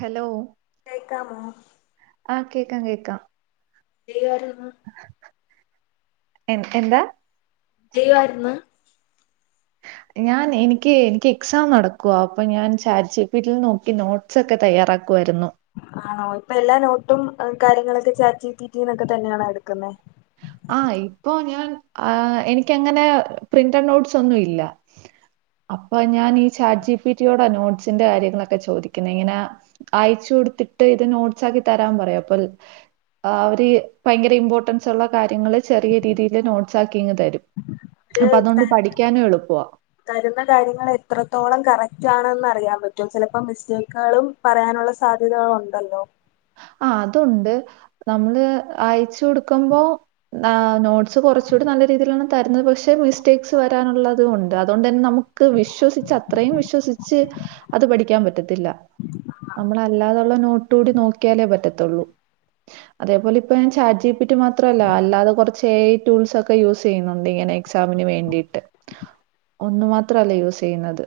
Hello കേക്കാമോ ആഹ് കേക്കാം കേൾക്കാം [unintelligible] എ എന്താ ലീവാർന്ന് ഞാൻ എനിക്ക് എനിക്ക് എക്സാം നടക്കുവ അപ്പൊ ഞാൻ ചാറ്റ്ജിപിട്ടി നോക്കി നോട്ട് സ് ഒക്കെ തയ്യാറാക്കുവായിരുന്നു ആഹ് ഇപ്പൊ എല്ലാ നോട്ടും കാര്യങ്ങളൊക്കെ ചാറ്റ് ജി പി ടി ന്നൊക്കെ തന്നെയാണോ എടുക്കുന്നെ ആഹ് ഇപ്പോ ഞാൻ ആഹ് എനിക്ക് അങ്ങനെ പ്രിന്റഡ് നോട്ട്സ് ഒന്നും ഇല്ല അപ്പൊ ഞാൻ ഈ ചാറ്റ്ചാറ്റ്ജിപിട്ടിയോട നോട്സിന്റെ കാര്യങ്ങളൊക്കെ ചോദിക്കുന്നെ ഇങ്ങനെ അയച്ച് കൊടുത്തിട്ട് ഇത് നോട്സാക്കി തരാൻ പറയാ അപ്പൊ ആഹ് അവര് ഭയങ്കര ഇമ്പോർട്ടൻ്റ് സുള്ള കാര്യങ്ങള് ചെറിയ രീതിൽ നോട്ട്സ് ആക്കിങ് തരും അവര് അപ്പൊ ത അതൊണ്ട് പഠിക്കാനും എളുപ്പാ തരുന്ന കാര്യങ്ങൾ എത്രത്തോളം കറക്റ്റ് ആണെന്ന് അറിയാൻ പറ്റും ചിലപ്പോ മിസ്റ്റേകുകളും പറയാനുള്ള സാധ്യതകളുണ്ടല്ലോ ആഹ് അതുണ്ട് നമ്മള് അയച്ച് കൊടുക്കുമ്പോ ആഹ് നോട്ട്സ് കുറച്ചൂടി നല്ല രീതിയിലാണ് തരുന്നത് പക്ഷെ മിസ്റ്റേക്സ് വരാനുള്ളതും ഉണ്ട് അതുകൊണ്ട് തന്നെ നമുക്ക് വിശ്വസിച്ച അത്രയും വിശ്വസിച്ച് അത് പഠിക്കാൻ പറ്റത്തില്ല നമ്മളല്ലാതുള്ള നോട്ടുകൂടി നോക്കിയാലേ പറ്റത്തുള്ളൂ അതേപോലെപ്പ ഞാൻ ചാറ്റ് ജി പി ടി മാത്രല്ല അല്ലാതെ കൊറച്ച് ഏ ഐ ടൂൾസ് ഒക്കെ യൂസ് യ്യുന്നുണ്ട് ഇങ്ങനെ എക്സാമിന് വേണ്ടിയിട്ട് ഒന്നു മാത്രല്ല യൂസ്യ്യുന്നത്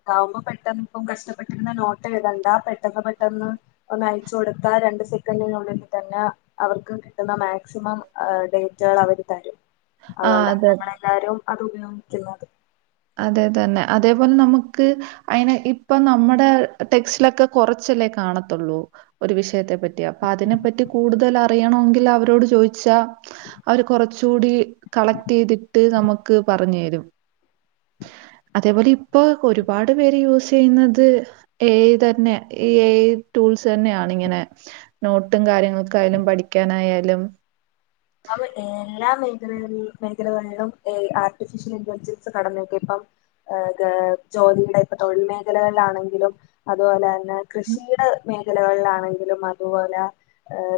അതാവുമ്പോ പെട്ടെന്ന് ഇപ്പം കഷ്ടപ്പെട്ടിരുന്ന നോട്ട് എഴുതണ്ടാ പെട്ടെന്ന് പെട്ടെന്ന് ഒന്ന അയച്ചു കൊടുത്താ രണ്ട് സെക്കൻ്റിനുള്ളിൽ തന്നെ അവർക്ക് കിട്ടുന്ന മാക്സിമം ഡേറ്റള് അവര് തരും ആ അതൊണ്ടാണ് അതെ നമ്മളെല്ലാരും അത് ഉപയോഗിക്കുന്നത് അതെതന്നെ അതേപോലെ നമുക്ക് അയിന് ഇപ്പൊ നമ്മുടെ ടെക്സ്റ്റിലൊക്കെ കുറച്ചല്ലേ കാണത്തുള്ളൂ ഒരു വിഷയത്തെ പറ്റി അപ്പൊ അതിനെ പറ്റി കൂടുതൽ അറിയണങ്കിൽ അവരോട് ചോയിച്ചാ അവര് കൊറച്ചുടി കളക്ട് എയ്‌തിട്ട് നമുക്ക് പറഞ്ഞേരും അതേപോലെ ഇപ്പൊ ഒരുപാട് പേര് യൂസയ്യുന്നത് ഏ ഐ തന്നെ ഈ ഏ ഐ ടൂൾസ് തന്നെയണ ഇങ്ങനെ നോട്ടും കാര്യങ്ങളൾക്കായാലും പഠിക്കാനായാലും അപ്പ എല്ലാ മേഖല മേഖലകളിലും ആർട്ടിഫിഷ്യൽ ഇന്റലിജൻസ് കടന്നക്ക ഇപ്പം ഏ ഗ ജോലിയുടെ ഇപ്പൊ തൊഴിൽ മേഖലകളിലാണെങ്കിലും അതുപോലെ തന്നെ കൃഷിയുടെ മേഖ ലകളിലാണെങ്കിലും അതുപോലെ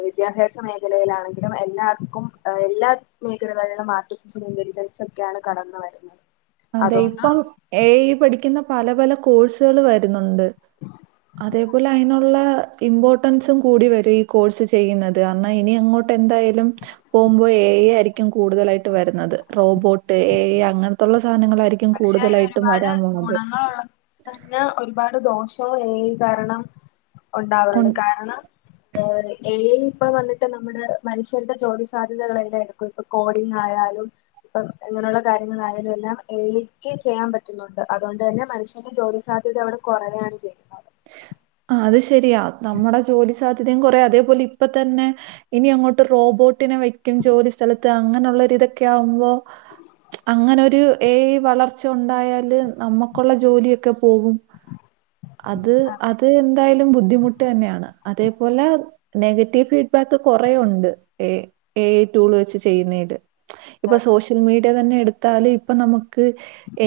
വിദ്യാഭ്യാസ മേഖലയിലാണെങ്കിലും എല്ലാ എല്ലാ മേഖലകളിലും ആർട്ടിഫിഷ്യൽ ഇന്റലിജൻസ ഒക്കെയാണ് കടന്നു വരുന്നത് അതെ അതുകൊണ്ട് ഇപ്പം ഏ ഐ പഠിക്കുന്ന പല പല കോഴ്സുകൾ വരുന്നുണ്ട് അതേപോലെ അയിനുള്ള ഇമ്പോർട്ടൻസും കൂടി വരും ഈ കോഴ്സ് ചെയ്യുന്നത് കാരണം ഇനി അങ്ങോട്ട് എന്തായാലും പോവുമ്പോ ഏ ഐ ആയിരിക്കും കൂടുതലായിട്ട് വരുന്നത് റോബോട്ട് ഏ ഐ അങ്ങനത്തുള്ള സാധനങ്ങളായിരി പക്ഷെ അയിന് ഒരുപാട് ഗുണങ്ങളുള്ള തന്നെ ഒരുപാട് ദോഷങ്ങൾ ഏ ഐ കാരണം ഉൺ ഉണ്ടാവാറുണ്ട് കാരണം ഏ ഐ ഐ ഇപ്പ വന്നിട്ട് നമ്മുടെ മനുഷ്യരുടെ ജോലി സാധ്യതകളല്ലാ എടുക്കും ഇപ്പ കോഡിങ് ആയാലും ഇപ്പൊ ഇങ്ങനെയുള്ള കാര്യങ്ങളായാലും എല്ലാം ഏ ഐ ക്ക് ചെയ്യാൻ പറ്റുന്നുണ്ട് അതുകൊണ്ട് തന്നെ മനുഷ്യന്റെ ജോലി സാധ്യത അവിടെ കുറയാണ് ചെയ്യുന്നത് ആ അത് ശരിയാ നമ്മുടെ ജോലി സാധ്യതയും കുറ അതേപോലെ ഇപ്പ തന്നെ ഇനി അങ്ങോട്ട് റോബോട്ടിനെ വെക്കും ജോലി സ്ഥലത്ത് അങ്ങനെയുള്ളൊരിതൊക്കെ ആവുമ്പോ അങ്ങനെരു ഏ ഐ വളർച്ച ഉണ്ടായാല് നമ്മുക്കുള്ള ജോലിയൊക്കെ പോവും അത് അത് എന്തായാലും ബുദ്ധിമുട്ട് തന്നെയാണ് അതേപോലെ നെഗറ്റീവ് ഫീഡ്ബാക്ക് കൊറെ ഉണ്ട് എ ഐ ടൂള് വെച്ച് ചെയ്യുന്നതില് ഇപ്പൊ സോഷ്യൽ മീഡിയ തന്നെ എടുത്താല് ഇപ്പൊ നമുക്ക്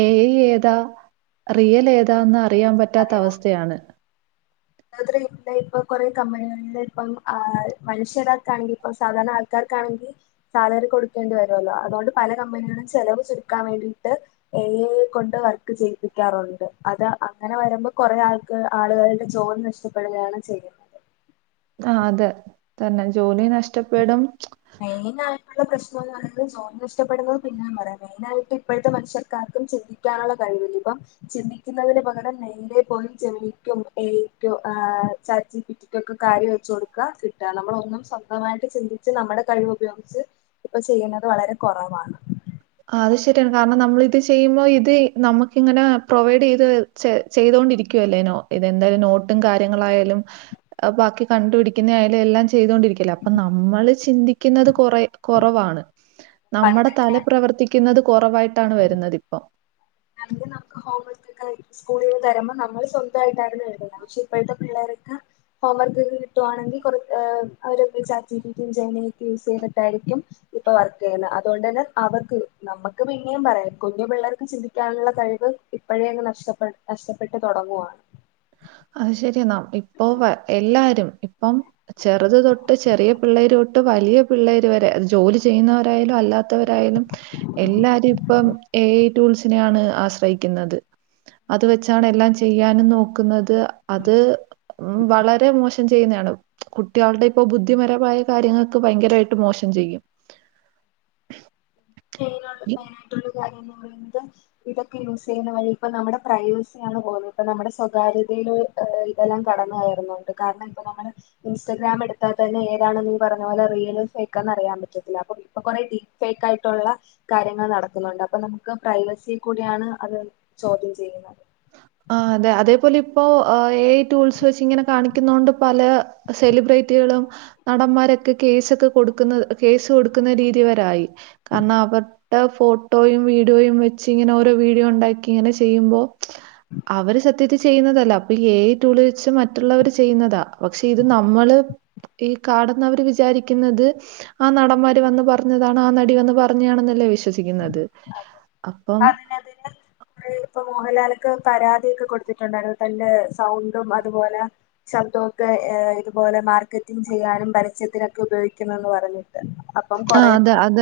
ഏ ഐ ഏതാ റിയൽ ഏതാന്ന് അറിയാൻ പറ്റാത്ത അവസ്ഥയാണ് [unintelligible] ഇപ്പ കുറെ കമ്പനികളിൽ ഇപ്പം മനുഷ്യരാർക്കാണെങ്കി ഇപ്പ സാധാരണ ആൾക്കാർക്കാണെങ്കി സാലറി കൊടുക്കേണ്ടി വരുല്ലോ അതുകൊണ്ട് പല കമ്പനികളും ചെലവ് ചുരുക്കാൻ വേണ്ടിയിട്ട് എ ഐകൊണ്ട് വർക്ക് ചെയ്യിപ്പിക്കാറുണ്ട് അത് അങ്ങനെ വരുമ്പോ കൊറെ ആൾക്ക ആളുകളുടെ ജോലി നഷ്ടപ്പെടുകയാണ് ചെയ്യുന്നത് ആ അതെ തന്നെ ജോലി നഷ്ടപ്പെടും മെയിനായിട്ടുള്ള പ്രശ്നംന്ന് പറയുന്നത് ഡോട്ടസ് മന്നയിട്ട് നഷ്ടപ്പെടുന്ന [unintelligible] പറയാം മെയിനായിയിട്ട് ഇപ്പഴത്തെ മനുഷ്യക്കാക്കും ചിന്തിക്കും നുള്ള കഴിവില്ലപ്പം ചിന്തിക്കുന്നതിന് പകരം നേരെ പോയി ജമനിക്കും ഏ ഐക്കും ആ ചാച്ചിബി ഒക്കെ കാര്യം വെച്ച് കൊടുക്ക കിട്ടാ നമ്മളും ഒന്നും സ്വന്തവായിട്ട് ചിന്തിച്ച് നമ്മുടെ കഴിവ് ഉപയോഗിച്ച് ഇപ്പൊ ചെയ്യുന്നത് വളരെ കുറവാണ് അത് ശരിയാണ് കാരണം നമ്മൾ ഇത് ചെയ്യുമ്പോ ഇത് നമുക്ക് ഇങ്ങനെ പ്രൊവൈഡ് ചെയ്ത് ചെ ചെയ്തൊണ്ടിരിക്കുവല്ലേനോ ഇതെന്തായാലും നോട്ടും കാര്യങ്ങളായാലും ബാക്കി കണ്ടു പിടിക്കുന്ന ഐല് എല്ലാം ചെയ്തൊണ്ടിരിക്കും അപ്പ നമ്മള് ചിന്തിക്കുന്നത് കൊറെ കൊറവാണ് നമ്മുടെ പണ്ടൊക്കെ തല പ്രവർത്തിക്കുന്നത് കുറവായിട്ടാണ് വരുന്നത്പ്പം എ നമുക്ക് ഹോംവർക്ക്ക്കൊയി സ്കൂളിൽ നിന്ന് തരുമ്പോ നമ്മള് സ്വന്തായിട്ടാന്നു എഴ്തണത് പക്ഷെ ഇപ്പോഴത്തെ പിള്ളേരൊക്കെ ഹോം വർക്ക് കിട്ടുവാണെങ്കി കൊറെ ഏഹ് അവര് chat G P T Gemini ഒക്കെ യൂസ് ചെയ്തിട്ടായിരിക്കും ഇപ്പൊ വർക്ക് ചെയ്യുന്ന അതുകൊണ്ട് തന്നെ അവർക്ക് നമ്മുക്ക് പിന്നെയും പറയാം കുഞ്ഞു പിള്ളേർക്ക് ചിന്തി ക്കാനുള്ള കഴിവ് ഇപ്പോഴേങ്ങ് നഷ്ടപ്പെ നഷ്ടപ്പെട്ട് തൊടങ്ങുവാ അത് ശരിയെന്നാ ഇപ്പൊ എല്ലാവരും ഇപ്പം ചെറുത് തൊട്ട് ചെറിയ പിള്ളേര് തൊട്ട് വലിയ പിള്ളേര് വരെ അത് ജോലി ചെയ്യുന്നവരായാലും അല്ലാത്തവരായാലും എല്ലാവരും ഇപ്പം എ ഐ ടൂൾസിനെയാണ് ആശ്രയിക്കുന്നത് അത് വെച്ചാണ് എല്ലാം ചെയ്യാനും നോക്കുന്നത് അത് വളരെ മോശ ചെയ്യുന്നാണ് കുട്ടികൾടെപ്പൊ ബുദ്ധിപരമായ കാര്യങ്ങൾക്ക് ഭയങ്കരായിട്ട് മോശം ചെയ്യും [unintelligible] എന്ത [inaudible] ഇതൊക്കെ യൂസ് ചെയ്യുന്ന വഴി ഇപ്പ നമ്മുടെ പ്രൈവസിയാണ് പോകുന്നത് ഇപ്പ നമ്മുടെ സ്വകാര്യതയില് ഏഹ് ഇതെല്ലാം കടന്നു കയറുന്നുണ്ട് കാരണം ഇപ്പം നമ്മള് ഇൻസ്റ്റഗ്രാം എടുത്താൽ തന്നെ ഏതാണ് നീ പറഞ്ഞ പോലെ റിയൽ ഫേക്കാന്ന് അറിയാൻ പറ്റത്തില്ല അപ്പൊ ഇപ്പൊ കൊറെ ടി ഫേക്ക് ആയിട്ട് ട്ടുള്ള കാര്യങ്ങൾ നടക്കുന്നുണ്ട് അപ്പൊ നമുക്ക് പ്രൈവസി കൂടിയാണ് അത് ചോദ്യം ചെയ്യുന്നത് ആഹ് അതെ അതേപോലെ ഇപ്പോ ഏ ഐ ടൂൾസ് വെച്ച്ങ്ങനെ കാണിക്കുന്നോണ്ട് പല സെലിബ്രേറ്റികളും നടന്മാരൊക്കെ കേസൊക്കെ കൊടുക്കുന്ന കേസ് കൊടുക്കുന്ന രീതിവരെ ആയി കാരണം അവരുടെ ഫോട്ടോയും വീഡിയോയും വെച്ച് ഇങ്ങനെ ഓരോ വീഡിയോണ്ടാക്കിങ്ങനെ ചെയ്യുമ്പോ അവര് സത്യത്തിൽ ചെയ്യുന്നതല്ല അപ്പൊ ഈ ഏ ഐ ടൂള് വച്ച് മറ്റുള്ളവര് ചെയ്യുന്നതാ പക്ഷെ ഇത് നമ്മള് ഈ കാണുന്നവര് വിചാരിക്കുന്നത് ആ നടന്മാര് വന്ന് പറഞ്ഞതാണ് ആ നടി വന്ന് പറഞ്ഞതാണെന്നല്ലേ വിശ്വസിക്കുന്നത് ത് അപ്പം അങ്ങനെ ഇപ്പൊ മോഹൻലാലൊക്കെ പരാതിയൊക്കെ കൊടുത്തിട്ടുണ്ടായിരുന്നു തന്റെ സൗണ്ടും അതുപോലെ ശബ്ദമൊക്കെ ഏഹ് ഇതുപോലെ മാർക്കറ്റിങ് ചെയ്യാനും പരസ്യത്തിനൊക്കെ ഉപയോഗിക്കുന്നുന്ന് പറഞ്ഞിട്ട് അപ്പം ആ കൊറെ അത് അത്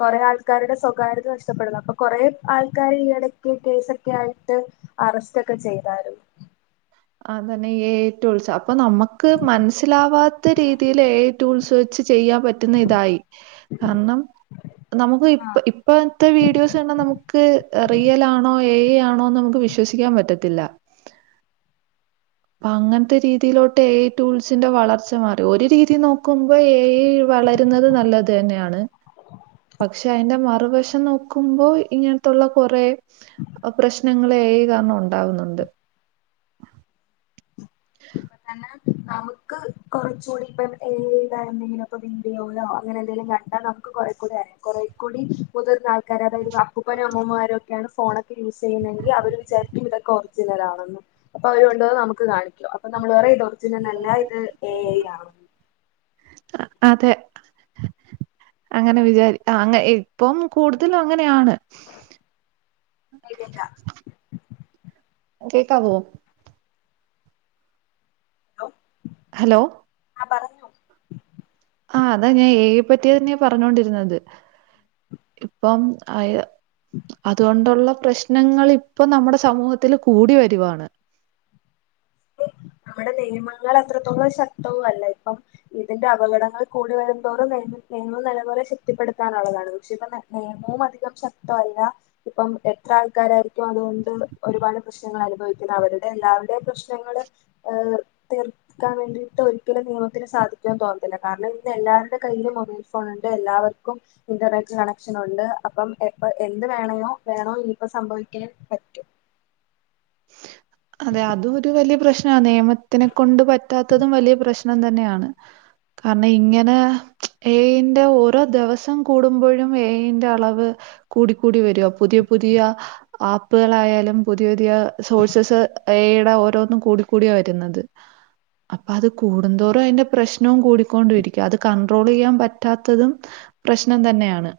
കൊറെ ആൾക്കാരുടെ സ്വപ് കാരത് നഷ്ടപ്പെടുന്നു അപ്പൊ കൊറെ ആൾക്കാര് ഈയിടക്ക് കേസൊക്കെ ആയിട്ട് അറസ്റ്റ് ഒക്കെ ചെയ്താരു അതന്നെ എ ഐ ടൂൾസ് അപ്പൊ നമക്ക് മനസ്സിലാവാത്ത രീതിയില് ഏ ഐ ടൂൾസ് വെച്ച് ചെയ്യാൻ പറ്റുന്ന ഇതായി കാരണം നമുക്ക് ആ ഇപ്പ ഇപ്പ പ്പൊത്തെ വീഡിയോസ് കണ്ടാ നമുക്ക് റിയലാണോ എ ഐ ആണോന്ന് നമുക്ക് വിശ്വസിക്കാൻ പറ്റത്തില്ല അപ്പ അങ്ങനത്തെ രീതിയിലോട്ട് എ ഐ ടൂൾസിന്റെ വളർച്ച മാറി ഒരു രീതി നോക്കുമ്പോ എ ഐ വള ക്കുന്നത് നല്ലതന്നെയാണ് പക്ഷെ അയ്ന്റെ മറുവശം നോക്കുമ്പോ ഇങ്ങനത്തുള്ള കൊറെ പ്രശ്നങ്ങള് എ ഐ കാരണം ഉണ്ടാ വുന്നുണ്ട് ഇപ്പൊ തന്നെ നമുക്ക് കൊറച്ചുകൂടി ഇപ്പ എ ഐ എന്തെങ്കിലും ഇപ്പ വിഡിയോയിലൊ അങ്ങനെ എന്തെങ്കിലും ക ണ്ടാ നമുക്ക് കൊറെ കൂടി അറിയും കൊറേ കൂടി മുതിർന്ന ആൾക്കാര് അതായത് അപ്പൂപ്പനും അമ്മൂമ്മമാരോക്കെ ഒക്കെയാണ് ഫോണൊക്കെ യൂസ് ചെയ്യുന്നെങ്കിൽ അവര് വിചാരിക്കും ഇതൊക്ക ഒറിജിനൽ ആണെന്ന് അപ്പൊ അവര് കൊണ്ട് വന്ന് നമുക്ക് കാണിക്കും അപ്പൊ നമ്മള് പറയും ഇത് ഒറിജിനൽ അല്ലാ ഇത് എ ഐ ആണെന്ന് അതെ അങ്ങനെ വിചാരി ആ അങ്ങ ഇപ്പം കൂടുതലും അങ്ങനെയാണ് [inaudible] നീട്ടില്ല കേക്കാവോ ഹലോ ആ പറ ആഹ് അതാ ഞാൻ എ ഐ യെ പറ്റിയ തന്നെയാ പറഞ്ഞൊണ്ടിരുന്നത് ഇപ്പം ആയ അതോണ്ടുള്ള പ്രശ്നങ്ങൾ ഇപ്പൊ നമ്മുടെ സമൂഹത്തില് കൂടി വരുവാണ് നമ്മടെ നിയമങ്ങള് അത്രത്തോളം ശക്തവും അല്ല ഇപ്പം ഇതിന്റെ അപകടങ്ങൾ കൂടി വരുന്തോറും നിയമ നിയമം നല്ല പോലെ ശക്തിപ്പെടുത്താനുള്ളതാണ് പക്ഷെ ഇപ്പ ന നിയമവും അധികം ശക്തവല്ല ഇപ്പം എത്ര ആൾക്കാരായിരിക്കും അതുകൊണ്ട് ഒരുപാട് പ്രശ്നങ്ങൾ അനുഭവിക്കുന്ന അവരുടെ എല്ലാവരുടെയും പ്രശ്നങ്ങള് തീർ ക്കാൻ വേണ്ടിയിട്ട് ഒരിക്കലും നിയമത്തിന് സാധിക്കുമെന്ന് തോന്നുന്നില്ല കാരണം ഇന്ന് എല്ലാവരുടെ കയ്യിലും മൊബൈൽ ഫോൺണ്ട് എല്ലാവർക്കും ഇന്റർനെറ്റ് കണക്ഷൻ ഉണ്ട് അപ്പം എപ്പ എന്ത് വേണയോ വേണോ ഇനിയിപ്പോ സംഭവിക്കൻ പറ്റും അതെ അതും ഒരു വലിയ പ്രശ്ന നിയമത്തിനെ കൊണ്ട് പറ്റാത്തതും വലിയ പ്രശ്നം തന്നെയാണ് കാരണം ഇങ്ങനെ. എ ഏയിന്റെ ഓരോ ദിവസം കൂടുമ്പോഴും ഏ അയ് ന്റെ അളവ് കൂടിക്കൂടി വരുഅ പുതിയ പുതിയ ആപ്പുകളായാലും പുതിയ പുതിയ സോഴ്സസ് എ അയടെ ഓരോന്നും കൂടി കൂടിയ വരുന്നത് അപ്പൊ അത് കൂടുന്തോറും അതിന്റെ പ്രശ്നവും കൂടിക്കൊണ്ട ഇരിക്കും അത് കണ്ട്രോൾ ചെയ്യാൻ പറ്റാത്തതും പ്രശ്നം തന്നെയാണ്.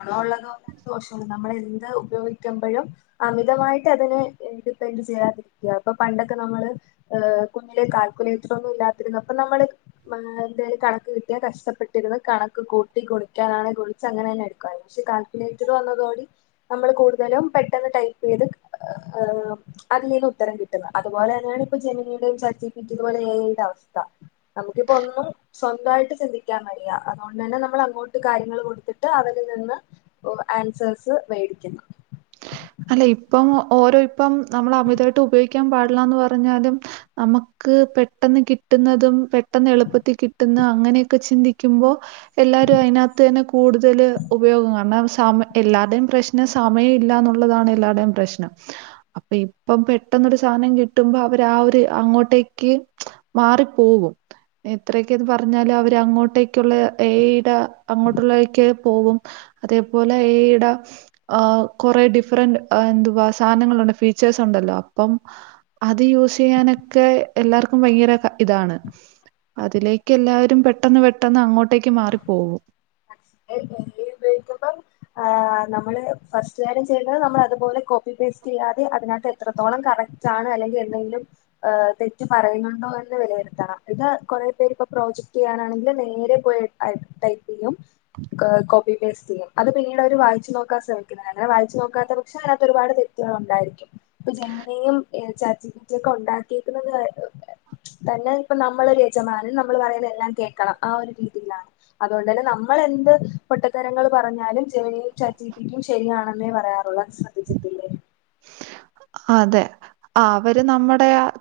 ഗുണം ഉള്ളത് പോലെ ദോഷവും നമ്മള എന്ത് ഉപയോഗിക്കുമ്പഴും അമിതമായിട്ട് അതിനെ ഡിപ്പെെൻഡ് ചെയ്യാതിരിക്കയ പ്പൊ പണ്ടൊക്കെ നമ്മള് ഹ് കുഞ്ഞിലെ കാൽക്കുലേറ്ററൊന്നും ഇല്ലാത്തിരുന്നു അപ്പൊ നമ്മള് ആ എന്തേലും കണക്ക് കിട്ടിയാ കഷ്ടപ്പെട്ടിരുന്ന് കണക്ക് കൂട്ടി കുറേക്കാനാണ് ഗുണിച്ച് അങ്ങനെ തന്നെ അണ് ക്ഷേ കാൽകുലേറ്റർ വന്നതോട് നമ്മള് കൂടുതലും പെട്ടെന്ന് ടൈപ്പ് ചെയ്ത് ആഹ് അതിലേന്ന് ഉത്തരം കിട്ടും അതുപോലെ തന്നെയാണ് ഇപ്പൊ ജമിനി യുടെയും ചാറ്റ് ജിപി യുടെയും എ അയ് ന്റെ യും അവസ്ഥ നമുക്കിപ്പ ഒന്നും സ്വന്തയിട്ട് ചിന്തിക്കാൻ വയ്യ അതുകൊണ്ട് തന്നെ നമ്മൾ അങ്ങോട്ട് കാര്യങ്ങള് കൊടുത്തിട്ട് അവർ രിൽ നിന്ന് ആൻസഴ്‌സ് വേടിക്കുന്നു അല്ല ഇപ്പം ഓരോ ഇപ്പം നമ്മള് അമിതയിട്ട് ഉപയോഗിക്കാൻ പാടില്ലന്ന് പറഞ്ഞാലും നമുക്ക് പെട്ടെന്ന് കിട്ടുന്നതും പെട്ടെന്ന് എളുപ്പത്തിൽ കിട്ടുന്ന അങ്ങനെയൊക്കെ ചിന്തിക്കുമ്പോ എല്ലാവരും അതിനത്ത്തന്നെ കൂടുതല് ഉപയോഗം കാരണം സമയ എല്ലാരുടെേയും പ്രശ്നം സമയം ഇല്ല എന്നുള്ള ള്ളതാണ് എല്ലാരുടെയും പ്രശ്നം അപ്പൊ ഇപ്പം പെട്ടെന്നരു സാധനം കിട്ടുമ്പോ അവര് ആ ഒരു അങ്ങോട്ടേക്ക് മാറിപ്പോവും.. എത്രയൊക്കെന്ന് പറഞ്ഞാല അവര് അങ്ങോട്ടേക്കുള്ള ഏ അയ്ടെ അങ്ങോട്ടുള്ളേക്ക് പോകും അതേപോലെ ഏ ഐടെ കുറെ ഡിഫ് ഡിഫറന്റ് എ എന്തുവാ സാനങ്ങളുണ്ട് ഫീച്ചേഴ്സ് ഉണ്ടല്ലോ അപ്പം അത് യൂസ് ചെയ്യാനൊക്കെ എല്ലാർക്കും ഭയങ്കര ഇതാണ് അതിലേക്ക് എല്ലാവരും പെട്ടെന്ന് പെട്ടെന്ന് അങ്ങോട്ടേക്ക് മാറി പോകും. ഉപയോഗിക്കുമ്പം ആഹ് നമ്മള് ഫസ്റ്റ് കാര്യം ചെയ്യണ്ടത് നമ്മളതുപോലെ കോപ്പി പേസ്റ്റ് ചെയ്യാതെ അയിനകത്ത് എത്രത്തോളം കറക്റ്റ്. റ്റാണ് അല്ലെങ്കി എന്തെങ്കിലും. ഏഹ് തെറ്റ് പറയുന്നുണ്ടോ എന്ന് വെലയിരുത്തണം ഇത് കുറെ പേര്പ്പോ പ്രോജക്ട് ചെയ്യാനാണെങ്കിലും നേരെ പോയി. ആയിതെ ടൈപ് എയ്യും കോപ്പി പേസ്റ്റ് ചെയും അത് പിന്നീട് അവര് വായിച്ച് നോക്കാൻ ശ്രമിക്കുന്നത് അങ്ങനെ വായിച്ചു നോക്കാത്ത പക്ഷം അയിനകത്തൊരുപാട് തെ ഉണ്ടായിരിക്കും ഇപ്പൊ ജമിനിയും ചാറ്റ് ജി പി ടി ഉണ്ടാക്കിക്കുന്നത്. തന്നെ ഇപ്പ നമ്മളൊരു യജമാനൻ നമ്മള് പറയുന്നതെല്ലാം കേക്കണം ആ ഒരു രീതിയിലാണ്. അതോണ്ട്ന്നെ നമ്മളെ പൊട്ടത്തരങ്ങള് പറഞ്ഞാലും ജെമിനിയും ചാറ്റ് ജി പി ടി യും ശരിയാണെന്നേ പറയാറുള്ളൂ അത് ശ്രദ്ധിച്ചിട്ടില്ലേ? അതെ ആഹ് അവര് നമ്മടെ ആഹ്.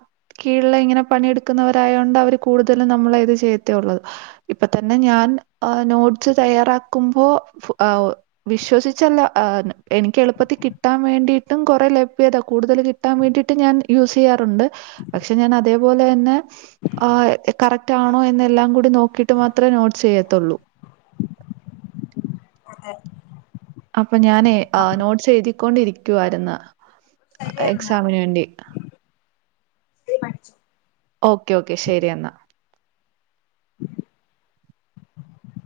കീഴില്ങ്ങനെ പണിയെടുക്കുന്നവരായോണ്ട് അവർ കൂടുതലും നമ്മള ഇത് ചെയ്യത്തേ ഉള്ളൂ. ഇപ്പൊ തന്നെ ഞാൻ ആ നോട്സ് തയ്യാറാക്കുമ്പോ ആഹ് വിശ്വസിച്ചല്ല ആഹ് എനിക്ക് എളുപ്പത്തി കിട്ടാൻ വേണ്ടിയിട്ടും കുറെ ലെ താ കൂടുതൽ കിട്ടാൻ വേണ്ടിട്ട് ഞാൻ യൂസ് ചെയ്യാറുണ്ട് പക്ഷെ ഞാൻ അതേപോലെ തന്നെ. ആഹ്‌ കറക്റ്റ് ആണോ എന്ന എല്ലാം കൂടി നോക്കിയിട്ട് മാത്രേ നോട്ട്സ് ചെയ്യത്തുള്ളൂ. അതെ അപ്പൊ ഞാനേ ആ നോട്ട്സ് എഴുതിക്കൊണ്ടിരിക്കുവായിര്ന്ന്. ശരി എന്നാ എക്സാമിന് വേണ്ടി. ശരി പഠിച്ചോ ഓക്കെ ഓക്കെ ശരി എന്നാ.